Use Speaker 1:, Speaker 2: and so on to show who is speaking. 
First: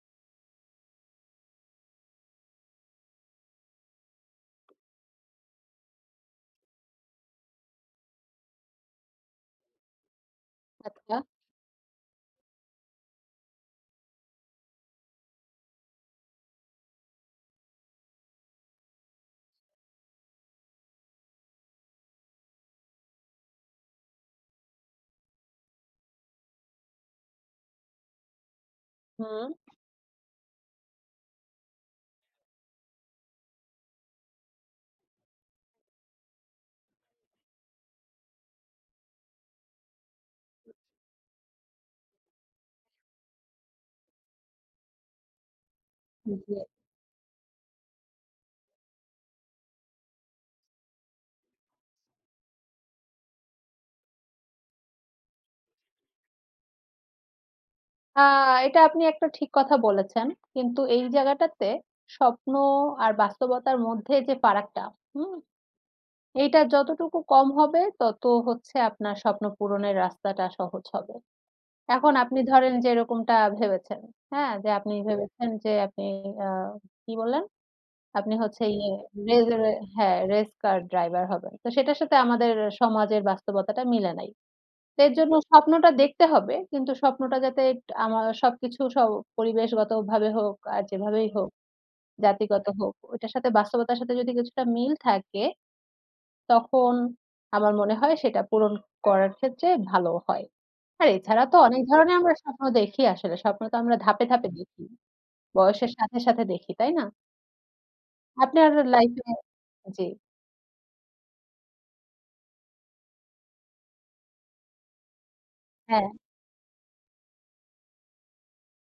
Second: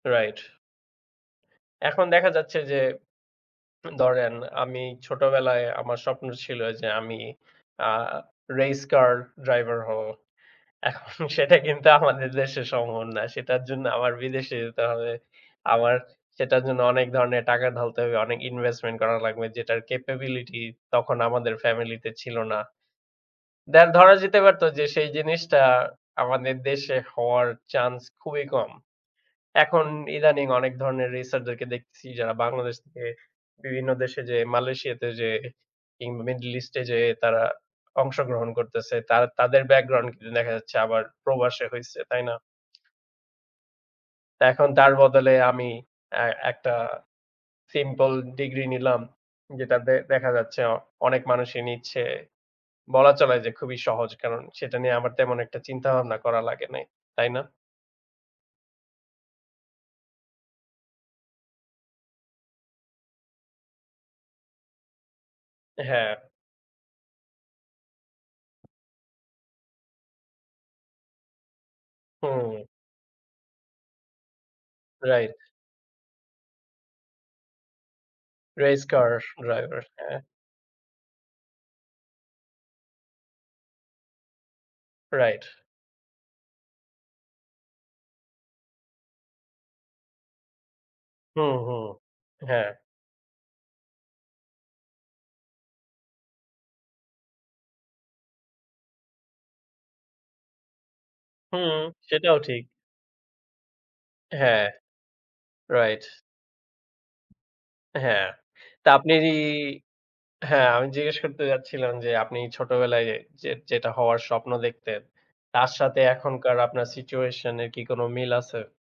Speaker 1: Right. এখন দেখা যাচ্ছে যে, ত ধরেন আমি ছোটবেলায় আমার স্বপ্ন ছিল যে আমি আ race car
Speaker 2: [unintelligible]
Speaker 1: driver হবো। এখন
Speaker 2: আচ্ছা।
Speaker 1: সেটা কিন্তু আমাদের দেশে সম্ভব না। সেটার জন্য আমার বিদেশে যেতে হবে। আমার সেটার জন্য অনেক ধরনের টাকা ঢালতে হবে, অনেক investment করা লাগবে যেটার
Speaker 2: [unintelligible]
Speaker 1: capability তখন আমাদের family তে ছিল না। দে ধরা যেতে পারতো যে সেই জিনিসটা আমাদের দেশে হওয়ার chance খুবই কম।
Speaker 2: হু।
Speaker 1: এখন ইদানিং অনেক ধরনের racer দেরকে দেখতেছি যারা বাংলাদেশ থেকে বিভিন্ন দেশে যেয়ে, মালয়েশিয়াতে যেয়ে, কিংবা middle east এ যেয়ে
Speaker 2: [unintelligible]
Speaker 1: তারা অংশগ্রহণ করতেছে। তা তাদের background কিন্তু দেখা যাচ্ছে
Speaker 2: [unintelligible]
Speaker 1: আবার প্রবাসে হইছে, তাই না? এখন তার বদলে আমি এ
Speaker 2: [unintelligible]
Speaker 1: একটা simple degree নিলাম যেটাতে দেখা যাচ্ছে অনেক মানুষই নিচ্ছে। বলা চলে যে খুবই সহজ কারণ সেটা নিয়ে আমার তেমন একটা চিন্তাভাবনা করা লাগে নাই, তাই না?
Speaker 2: আ এটা আপনি একটা ঠিক কথা বলেছেন। কিন্তু এই জায়গাটাতে স্বপ্ন আর বাস্তবতার মধ্যে যে ফারাকটা, হুম?
Speaker 1: হ্যাঁ।
Speaker 2: এইটা যতটুকু কম হবে তত হচ্ছে আপনার স্বপ্ন পূরণের রাস্তাটা সহজ হবে। এখন আপনি
Speaker 1: হুম।
Speaker 2: ধরেন যে এরকমটা ভেবেছেন, হ্যাঁ? যে আপনি
Speaker 1: Right।
Speaker 2: ভেবেছেন যে আপনি আ কি বললেন? আপনি হচ্ছে
Speaker 1: Race
Speaker 2: ইয়ে,
Speaker 1: car
Speaker 2: রেসের,
Speaker 1: driver।
Speaker 2: হ্যাঁ,
Speaker 1: হ্যাঁ।
Speaker 2: race car driver হবেন। তো সেটার সাথে আমাদের সমাজের বাস্তবতাটা মিলে নাই। এর জন্য
Speaker 1: Right।
Speaker 2: স্বপ্নটা দেখতে হবে কিন্তু স্বপ্নটা যাতে আমার সবকিছু সব পরিবেশগতভাবে হোক আর যেভাবেই হোক
Speaker 1: হুম, হুম,
Speaker 2: জাতিগত
Speaker 1: হ্যাঁ।
Speaker 2: হোক, ওইটার সাথে বাস্তবতার সাথে যদি কিছুটা মিল থাকে তখন আমার মনে হয় সেটা পূরণ করার ক্ষেত্রে ভালো হয়। আর এছাড়া তো
Speaker 1: হুম,
Speaker 2: অনেক ধরনের আমরা
Speaker 1: সেটাও ঠিক।
Speaker 2: স্বপ্ন দেখি আসলে। স্বপ্ন তো আমরা ধাপে, ধাপে
Speaker 1: হ্যাঁ।
Speaker 2: দেখি বয়সের
Speaker 1: Right।
Speaker 2: সাথে, সাথে দেখি, তাই না?
Speaker 1: হ্যাঁ,
Speaker 2: আপনার
Speaker 1: তা আপনি
Speaker 2: life এ জি।
Speaker 1: হ্যাঁ, আমি জিজ্ঞেস করতে চাচ্ছিলাম যে আপনি ছোটবেলায় যে যেটা হওয়ার স্বপ্ন দেখতেন তার সাথে
Speaker 2: হ্যাঁ।
Speaker 1: এখনকার আপনার situation এর কি কোনো মিল আছে?